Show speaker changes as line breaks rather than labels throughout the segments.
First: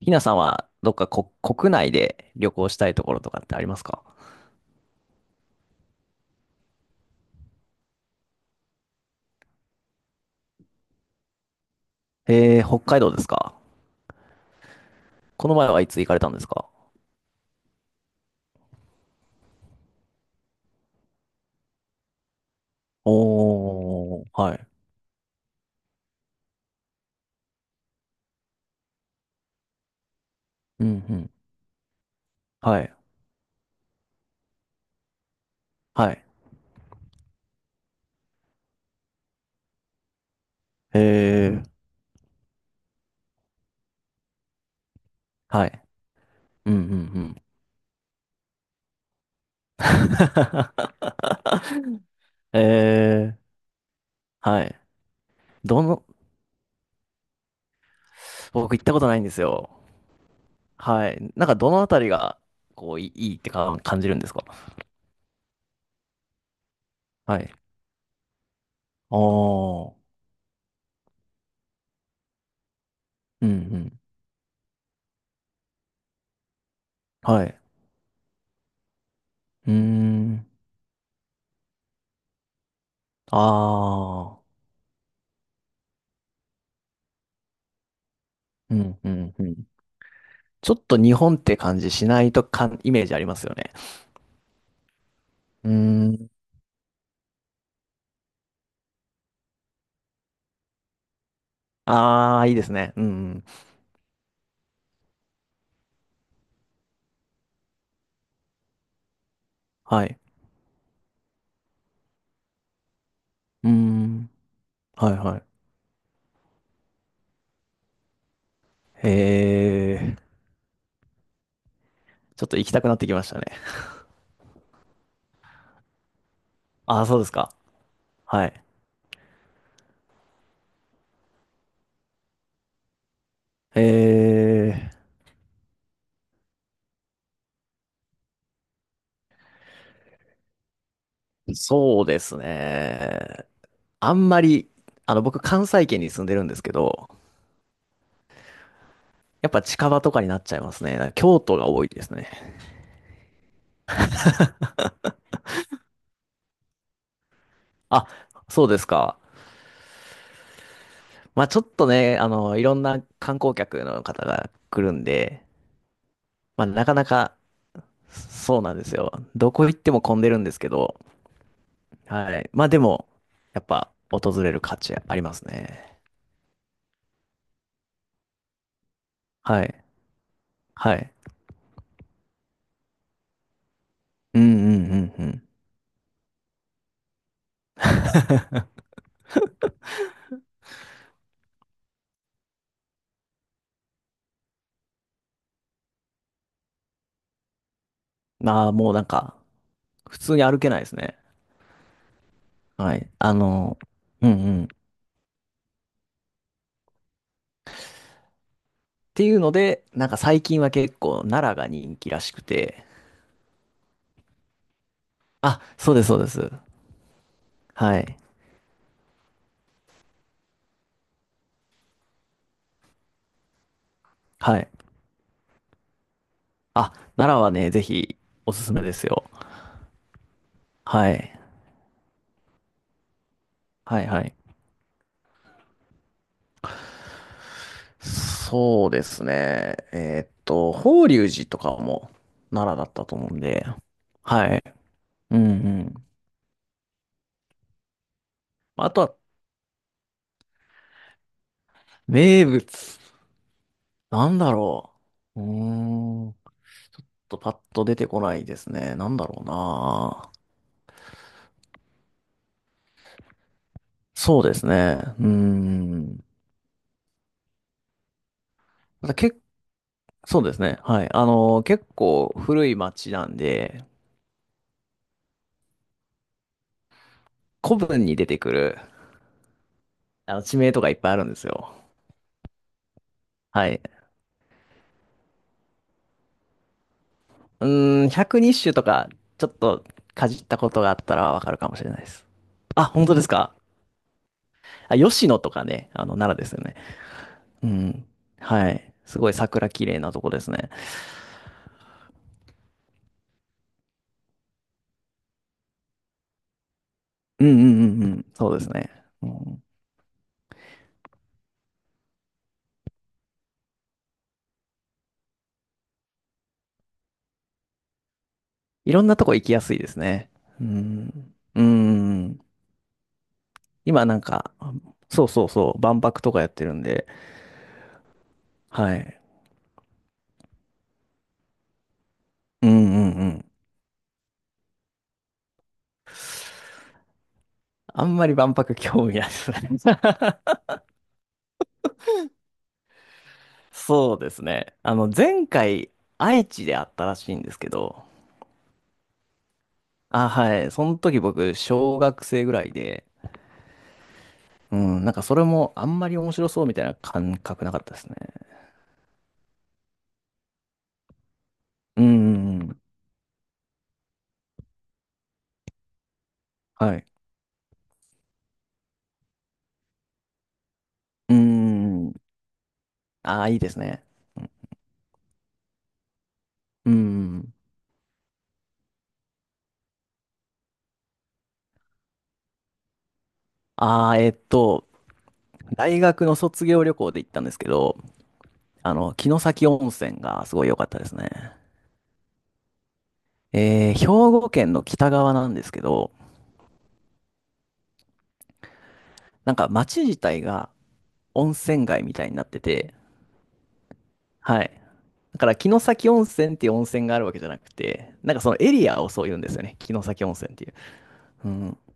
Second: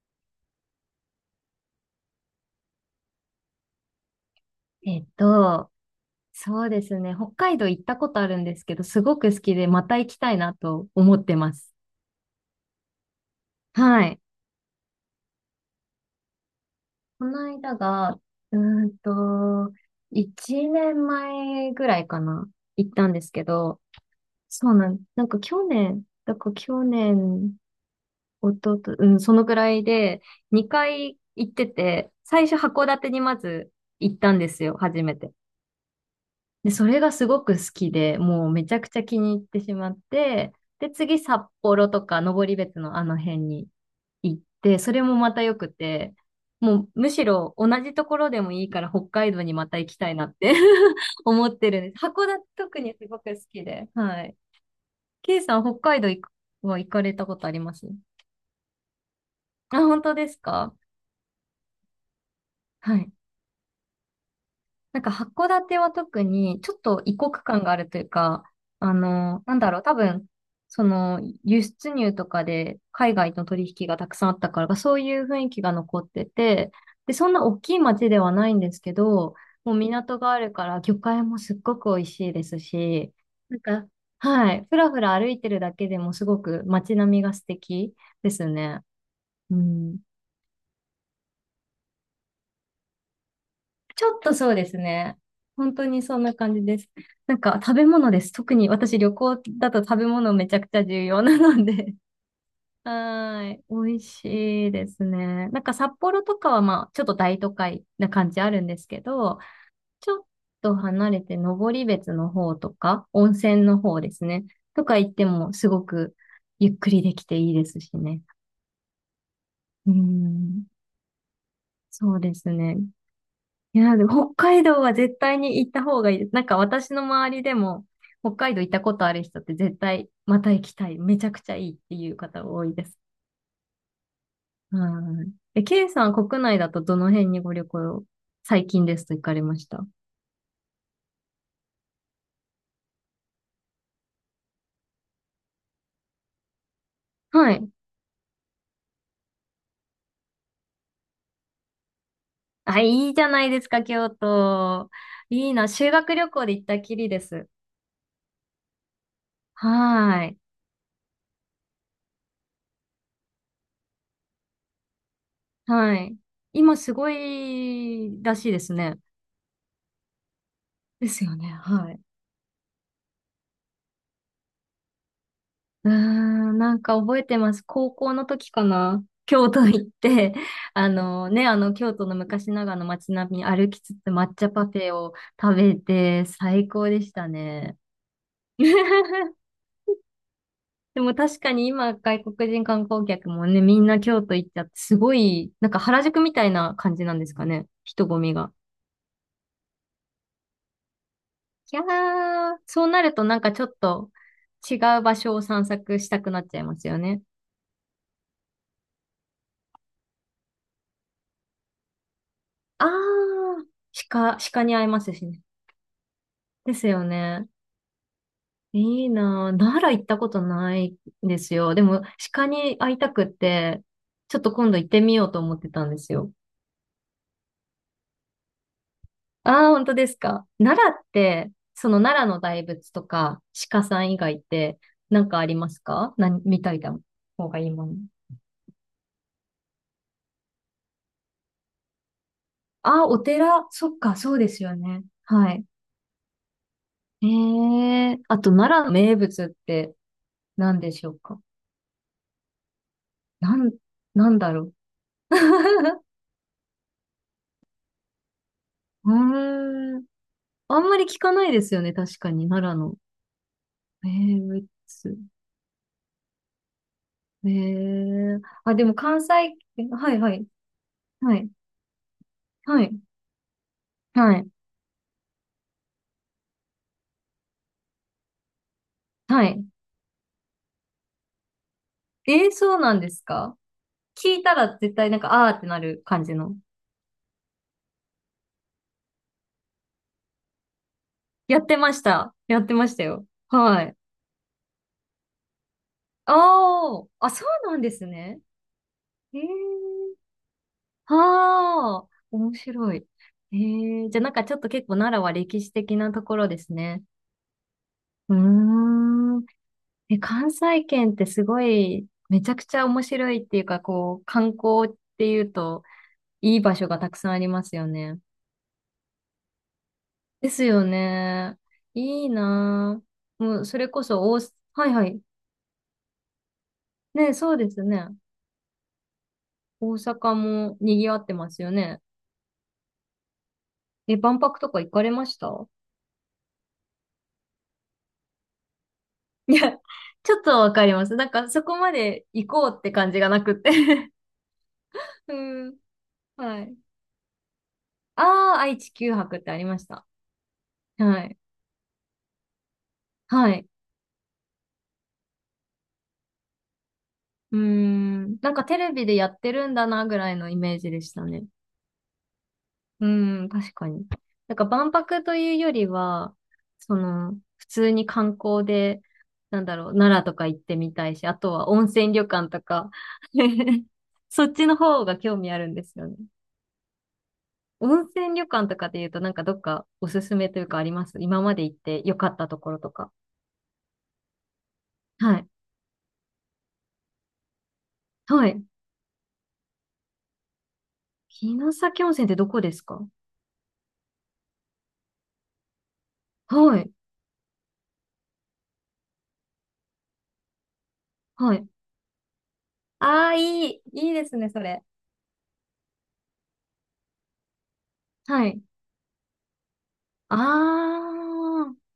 ひなさんはどっかこ国内で旅行したいところとかってありますか？
えっと、そうですね。北海道行ったことあるんですけど、すごく好きで、また行きたいなと思ってます。
えー、北海道ですか？
はい。
この前はいつ行かれたんですか？
この間が、うーんと、1年前ぐらいかな、行ったんですけど、
おー、はい。
そうなん、なんか去年、だから去年、おとと、うん、そのぐらいで、
う
2
んう
回
ん。
行ってて、最初
は
函
い。
館にまず行ったんですよ、初めて。
はい。
で、それがすごく好きで、もうめちゃくちゃ気に入ってしまって、で、次札
えー、
幌とか登別のあの辺に行って、それもまた良
は
く
い。
て、
うんう
も
ん
うむ
う
し
ん。
ろ同じところでもいいから北海道にまた行きたいなって 思ってるんで す。函館特にすごく
えー、
好きで。はい。
はい。
ケイさん、北
ど
海
の、
道行くは行かれたことあります
僕行ったことないんですよ。
あ、本当ですか？
はい。なんかどのあたりが、こ
は
う、い
い。
いいいってか感じるんですか？
なんか函館は特にちょっと異国
はい。
感があるというか、あ
お
の、なんだろう、多
ー、
分、その輸出入とかで海外との
うんう
取引が
ん。
たくさんあったから、そういう雰囲気が残ってて、で、そん
は
な大
い。
きい町ではないんですけど、
う
も
ー
う港があ
ん。
るから魚介もすっごく美味しいですし、なんか、
あ
は
ー。
い、ふらふら歩いてるだけでもすごく街並みが素敵です
う
ね。
んうんう
う
ん。
ん。
ちょっと日本って感じしないとかん、イメージありますよね。
ちょっとそうですね。
うー
本当にそん
ん。
な感じです。なんか食べ物です。特に私旅行だと食べ物めちゃくちゃ重要なので。
ああ、いいです ね。うんう
は
ん。
ーい。美味しいですね。なんか札幌とかはまあちょっと大都会な感じあるんですけど、
は
ち
い。
ょっと離れて登別の方とか、温泉
うー
の方です
ん。
ね。とか行
は
っ
い
て
はい。
もすごくゆっくりできていいですしね。うー
えー。
ん。そうで
ちょ
す
っと行き
ね。
たくなってきましたね。
いや、でも北海道は絶対に行った方がいいです。なんか私の
ああ、そうです
周り
か。
でも、北
は
海道
い。
行ったことある人って絶対また行きたい。めちゃくちゃいいっていう方多いです。
え
はい。え、K さん国内だとどの辺にご旅行、最近ですと行かれました
ー。そうですね。あんまり、あの、僕、関西圏に住んでるんですけど、
はい。
やっぱ近場とかになっちゃいますね。京都が多いですね。
あ、いいじゃないですか、京都。いいな。修学旅行で行ったきりです。
あ、そうですか。
はい。
まあちょっとね、あの、いろんな観光客の方が来るんで、
はい。
まあ、
今
な
す
かな
ご
か、
いらしい
そ
で
う
す
なんです
ね。
よ。どこ行っても混んでるんですけど、
ですよね。はい。
はい。まあでも、やっぱ、訪れる価値あります
うー
ね。
ん、なんか覚えてます。高校の時かな。京都
はい。
行って、あ
はい。
のね、あの京都の昔ながらの街並み歩きつつ抹
うんう
茶パフ
ん
ェ
う
を
んうん。
食べて最高でしたね。でも確かに今外国人観光客もね、みんな京都行っちゃってすごい、なんか原宿みたいな感じなんですかね。人混みが。
まあ、もうなんか、普通に歩けないですね。
いやー、そう
は
な
い。
ると
あ
なんかちょっ
の、
と
うんうん。っ
違う場所を散策したくなっちゃいますよね。
ていうので、なんか最近は結構、奈良が人気らしくて、
あー、鹿、鹿に会えますしね。
あ、そうです、そうです。
ですよね。
はい。
いいなぁ。奈良行ったことないんですよ。でも、鹿に会いたくって、ちょっと
はい。
今度行ってみようと思ってたんですよ。
あ、奈良はね、ぜひ、おすすめですよ。
ああ、本当ですか。奈良っ
はい。
て、その奈良の大仏とか、鹿さ
はい、
ん以
は
外
い。
って、なんかありますか？何、みたいな方がいいもの。
そうですね。法隆寺とかも奈良だっ
あ
た
あ、
と
お
思うん
寺。
で。
そっか、そう
は
です
い。
よね。
うんう
はい。
ん。
えあと、奈良の
あと
名
は、
物って何でしょうか？
名物。
なん、な
な
ん
んだ
だろう。
ろう。う ーん。ちょっとパッと出てこないですね。
う
なんだろう
ーん。
な。
あんまり聞かないですよね、確かに、奈良の。え
そ
ー、
うで
ウエッ
すね。
ツ。
うーん。
えー、あ、でも
まただ
関
け、
西、えはいは
そう
い、
ですね。はい。あ
はい、
の、結構古い
はい、
町なんで、
はい、
古文に出てくる、
はい。
あの、地名とかいっぱいあるんですよ。
えー、そうなんですか？
はい。
聞いたら絶対なんか、あーってなる感じの。
うーん、120種とか、ちょっとかじったことがあったらわか
や
る
っ
か
て
もしれ
ま
ない
し
です。
た。やって
あ、
ました
本当で
よ。
すか？
はい。
あ、吉野とかね、あの、奈良ですよね。
あー、あ、そう
う
なんで
ん。
すね。
はい。すごい
えー、
桜綺麗なとこですね。
はー、面白い。えー、じゃあなんかちょっと結構奈良は歴史的なところですね。
うんうんうんうん。
う
そうですね。う
ーん。
ん、
え、関西圏ってすごい、めちゃくちゃ面白いっていうか、こう、観光っていうと、いい場所がたくさんありますよね。
いろんなとこ行きやすいですね。
です
う
よ
ん。
ね。
う
いい
ん。
なぁ。もう、それこ
今なん
そ、大
か、
阪、はいはい。
そうそうそう、万博とかやってるんで、
ね、そうですね。
はい。
大阪も賑わってますよね。
うんうんうん。
え、万博とか行かれました
あんまり万博興味ないです
い
ね。
や、ちょっとわかります。なんか、そこまで行こうって感じがなくって
そうですね。あの、
う
前
ん、
回、愛
は
知
い。
であったらしいんですけど、
ああ、愛・地球博ってありました。
あ、はい。その時
はい。
僕、小学生ぐらいで、
はい。
うん、なんかそれもあんまり面白そうみたいな感
うー
覚なかったですね。
ん。なんかテレビでやってるんだなぐらいのイメージでしたね。
うん、うんうん、
うーん、確かに。なんか万博というよりは、そ
はい。
の、普通に観光で、なんだろう、奈良とか行ってみたいし、あ
う
とは温泉
ん、
旅館とか、
ああ、いいです ね。
そっちの方が興味あるんですよね。
うん。
温泉旅館とかで言うと、なんかどっかおすすめというかあります？今まで行って良かったところとか。
ああ、
はい。
大学の卒業旅行で行ったんですけど、
はい。
あの、城崎温泉がすごい良かったですね。
城崎温泉ってどこですか？
えー、兵庫県の北側なんですけど、
はい。
なんか町自体が温
はい。
泉街みたいになってて、
ああ、いい。いいですね、そ
はい。
れ。
だから、城崎温泉っていう温泉があるわけじゃなくて、なんか
は
その
い。
エリアをそう言うんですよね。城崎温泉っていう。
あ
うん。
あ、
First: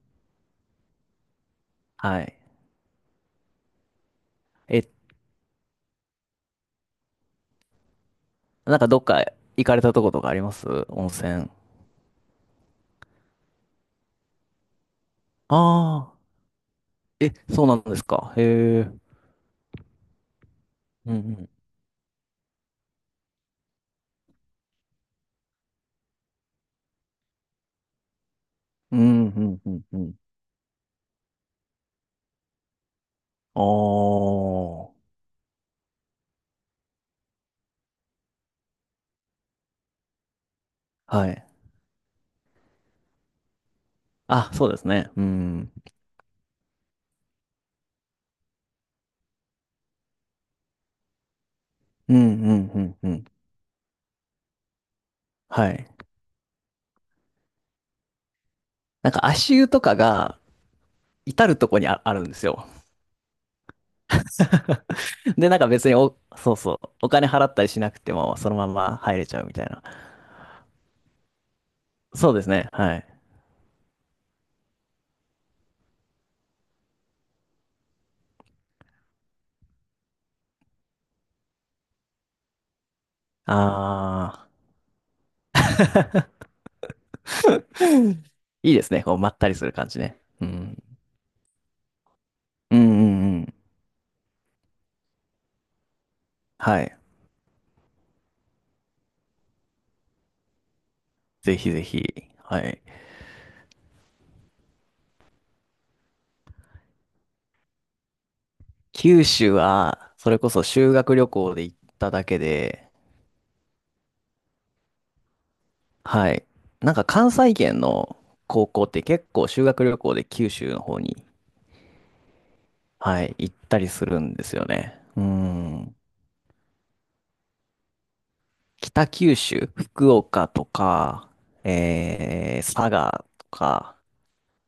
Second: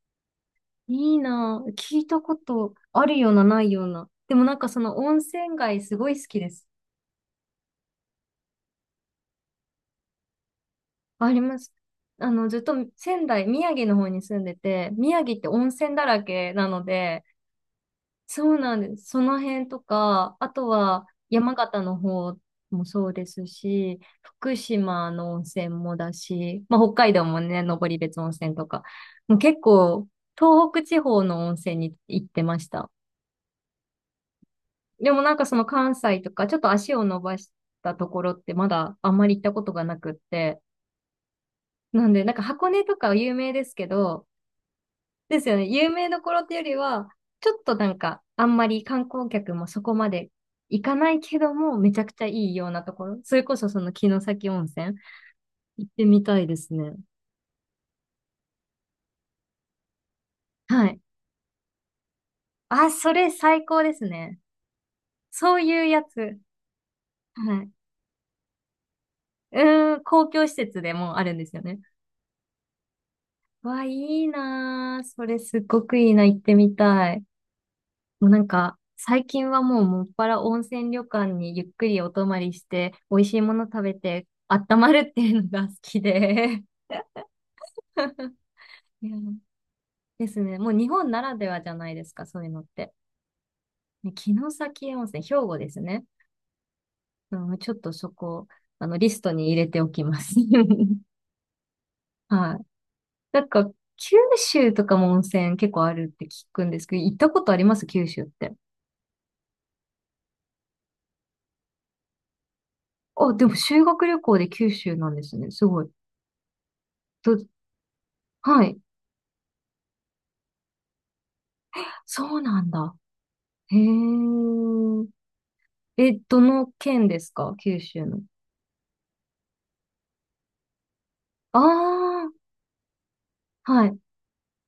いいな。聞いた
は
こ
い。
とあるような、ないような。でもなんかそ
え、
の温泉街すごい好きです。
なんかどっか行かれたとことかあります？温
あり
泉。
ます。あの、ずっと仙台、宮城の方に住んでて、宮城って温泉だ
ああ
らけなので、
ー。え、そうなんですか。
そうなん
へえ。
です。その辺とか、あとは
うんうん。
山形の方もそうですし、福島の温泉もだし、まあ、北海道もね、登別温泉とか、
うん
もう
う
結
んうんう
構
ん。
東北地方の温泉に行ってました。
おー。
でもなんかその関西とか、ちょっと足を伸ばしたところってまだあんまり行ったことがなくって。
はい。
なんで、なんか箱根とかは有名ですけど、
あ、そうですね。う
ですよね。
ん。
有名どころっていうよりは、ちょっとなんか、あんまり観光客もそこまで行かないけども、めちゃく
うん
ち
う
ゃいいよう
んう
なと
ん
こ
う
ろ。
ん。
それこそその城崎温泉、
はい。
行ってみたいですね。
なんか足湯とかが
はい。
至るとこにあ、あるんですよ。
あ、それ最高ですね。
で、
そ
なん
う
か
いう
別に
や
お、
つ。
そうそう、お金払っ
は
たり
い。
しなくても、そのまま入れちゃうみたいな。
うーん、公共施設でもあるんですよね。
そうですね。はい。
わ、いいなー。それすっごくいいな。行ってみたい。もうなんか、最近はもうもっぱら温泉旅館にゆっくりお泊まりして、美味しいもの食べて、
あ
温まるっていうのが好き
ー。
で。
いいですね。
い
こ
や
う、まったりする感じね。
です
う
ね。もう
ん。
日本ならではじゃないですか、そういうのっ
うんう
て。
んうん。
ね城崎温泉、兵庫ですね。
はい。
うん、ちょっとそこ、あの、リストに入れておきます。
ぜひぜひ。
は
は
い。
い。
なんか、九州とかも温泉結構あるって聞くんですけど、行ったことあります？九州って。
九州は、それこそ修学旅行で行っただけで、
あ、でも修学旅行で九州なんですね。すごい。
はい。なんか
ど、
関西圏の
は
高
い。
校って結構修学旅行で九州の方に、
そうなんだ。
はい、行っ
へ
たり
え。
するんですよね。うん。
え、どの県ですか？九州の。
北九州、福岡とか、
あ
えー、佐賀と
あ、は
か、
い。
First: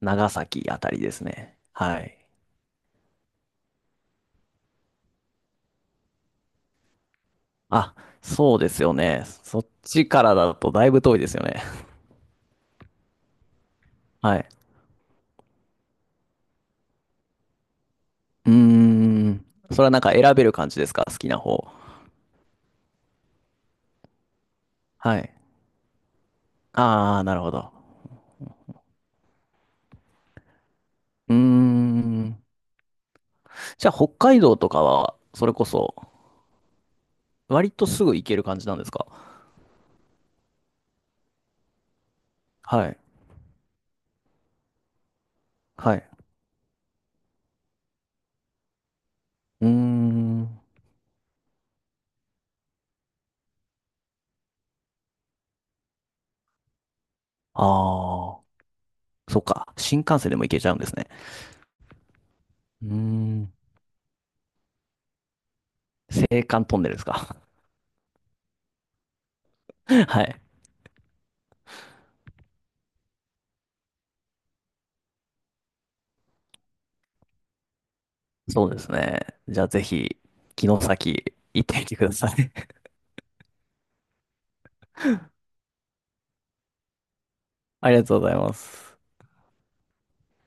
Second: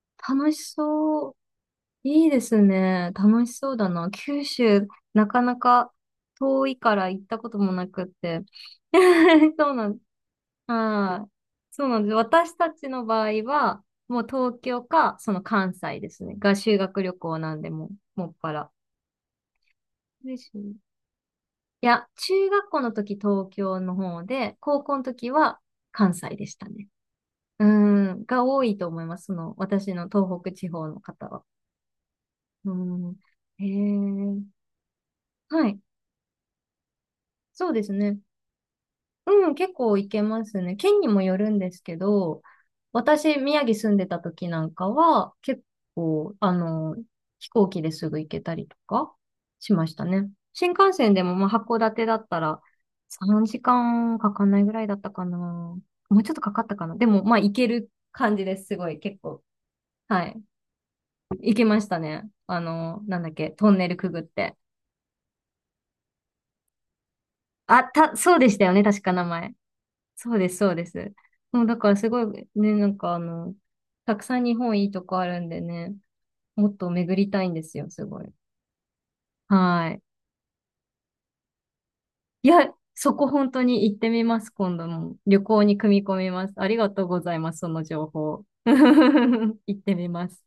長
楽し
崎あたりです
そう。
ね。はい。
いいですね。楽しそうだな。九州、なかなか遠いから行ったこともな
あ、
くって。
そうですよね。そっ
そうなんです、
ちからだとだいぶ遠い
は
で
い。
すよね。
そうなんです。私たちの場合は、もう
はい。
東京か、その関西ですね。が修学旅行なんで、もう、もっ
う
ぱ
ー
ら。
ん。それはなんか選
で
べ
す
る感じですか？好きな方。
いや、中学校の時東京の方で、高校の
は
時
い。
は関西でしたね。
あー、なるほ
う
ど。
ん、が多いと思います。その、私の東北地方の方
うー
は。
ん。
うん。へ
じゃあ北海
え。
道とかは、それこ
はい。
そ、
そ
割
うで
と
す
すぐ
ね。
行ける感じなんですか？
うん、結構行けますね。県にもよるんですけど、
はい。
私、宮城住んでた時なんかは、結
はい。
構、あの、飛行機ですぐ行けたりとか
うー
しましたね。
ん。
新幹線でも、まあ、函館だったら3時間かんかかんないぐらいだったかな。もうちょっとかかったかな。でも、まあ、行ける感
あー。
じです。すごい、結
そ
構。
っか。新幹
は
線
い。
でも行けちゃうんですね。
行けましたね。あ
うー
の、なんだっけ、
ん。
トンネルくぐって。
青函トンネルですか。
あ、た、そうでしたよね。確か名前。
は
そ
い。
うです、そうです。もうだからすごいね、なんかあの、たくさん日本いいとこあるんでね、もっと巡りたいんですよ、すごい。
そうですね。じゃあぜ
はい。
ひ、城崎行ってみてください。
いや、そこ本当に行ってみます、今度も。旅行に組み込みます。ありがとうございます、その
ありが
情
とうござい
報。
ます。
行ってみます。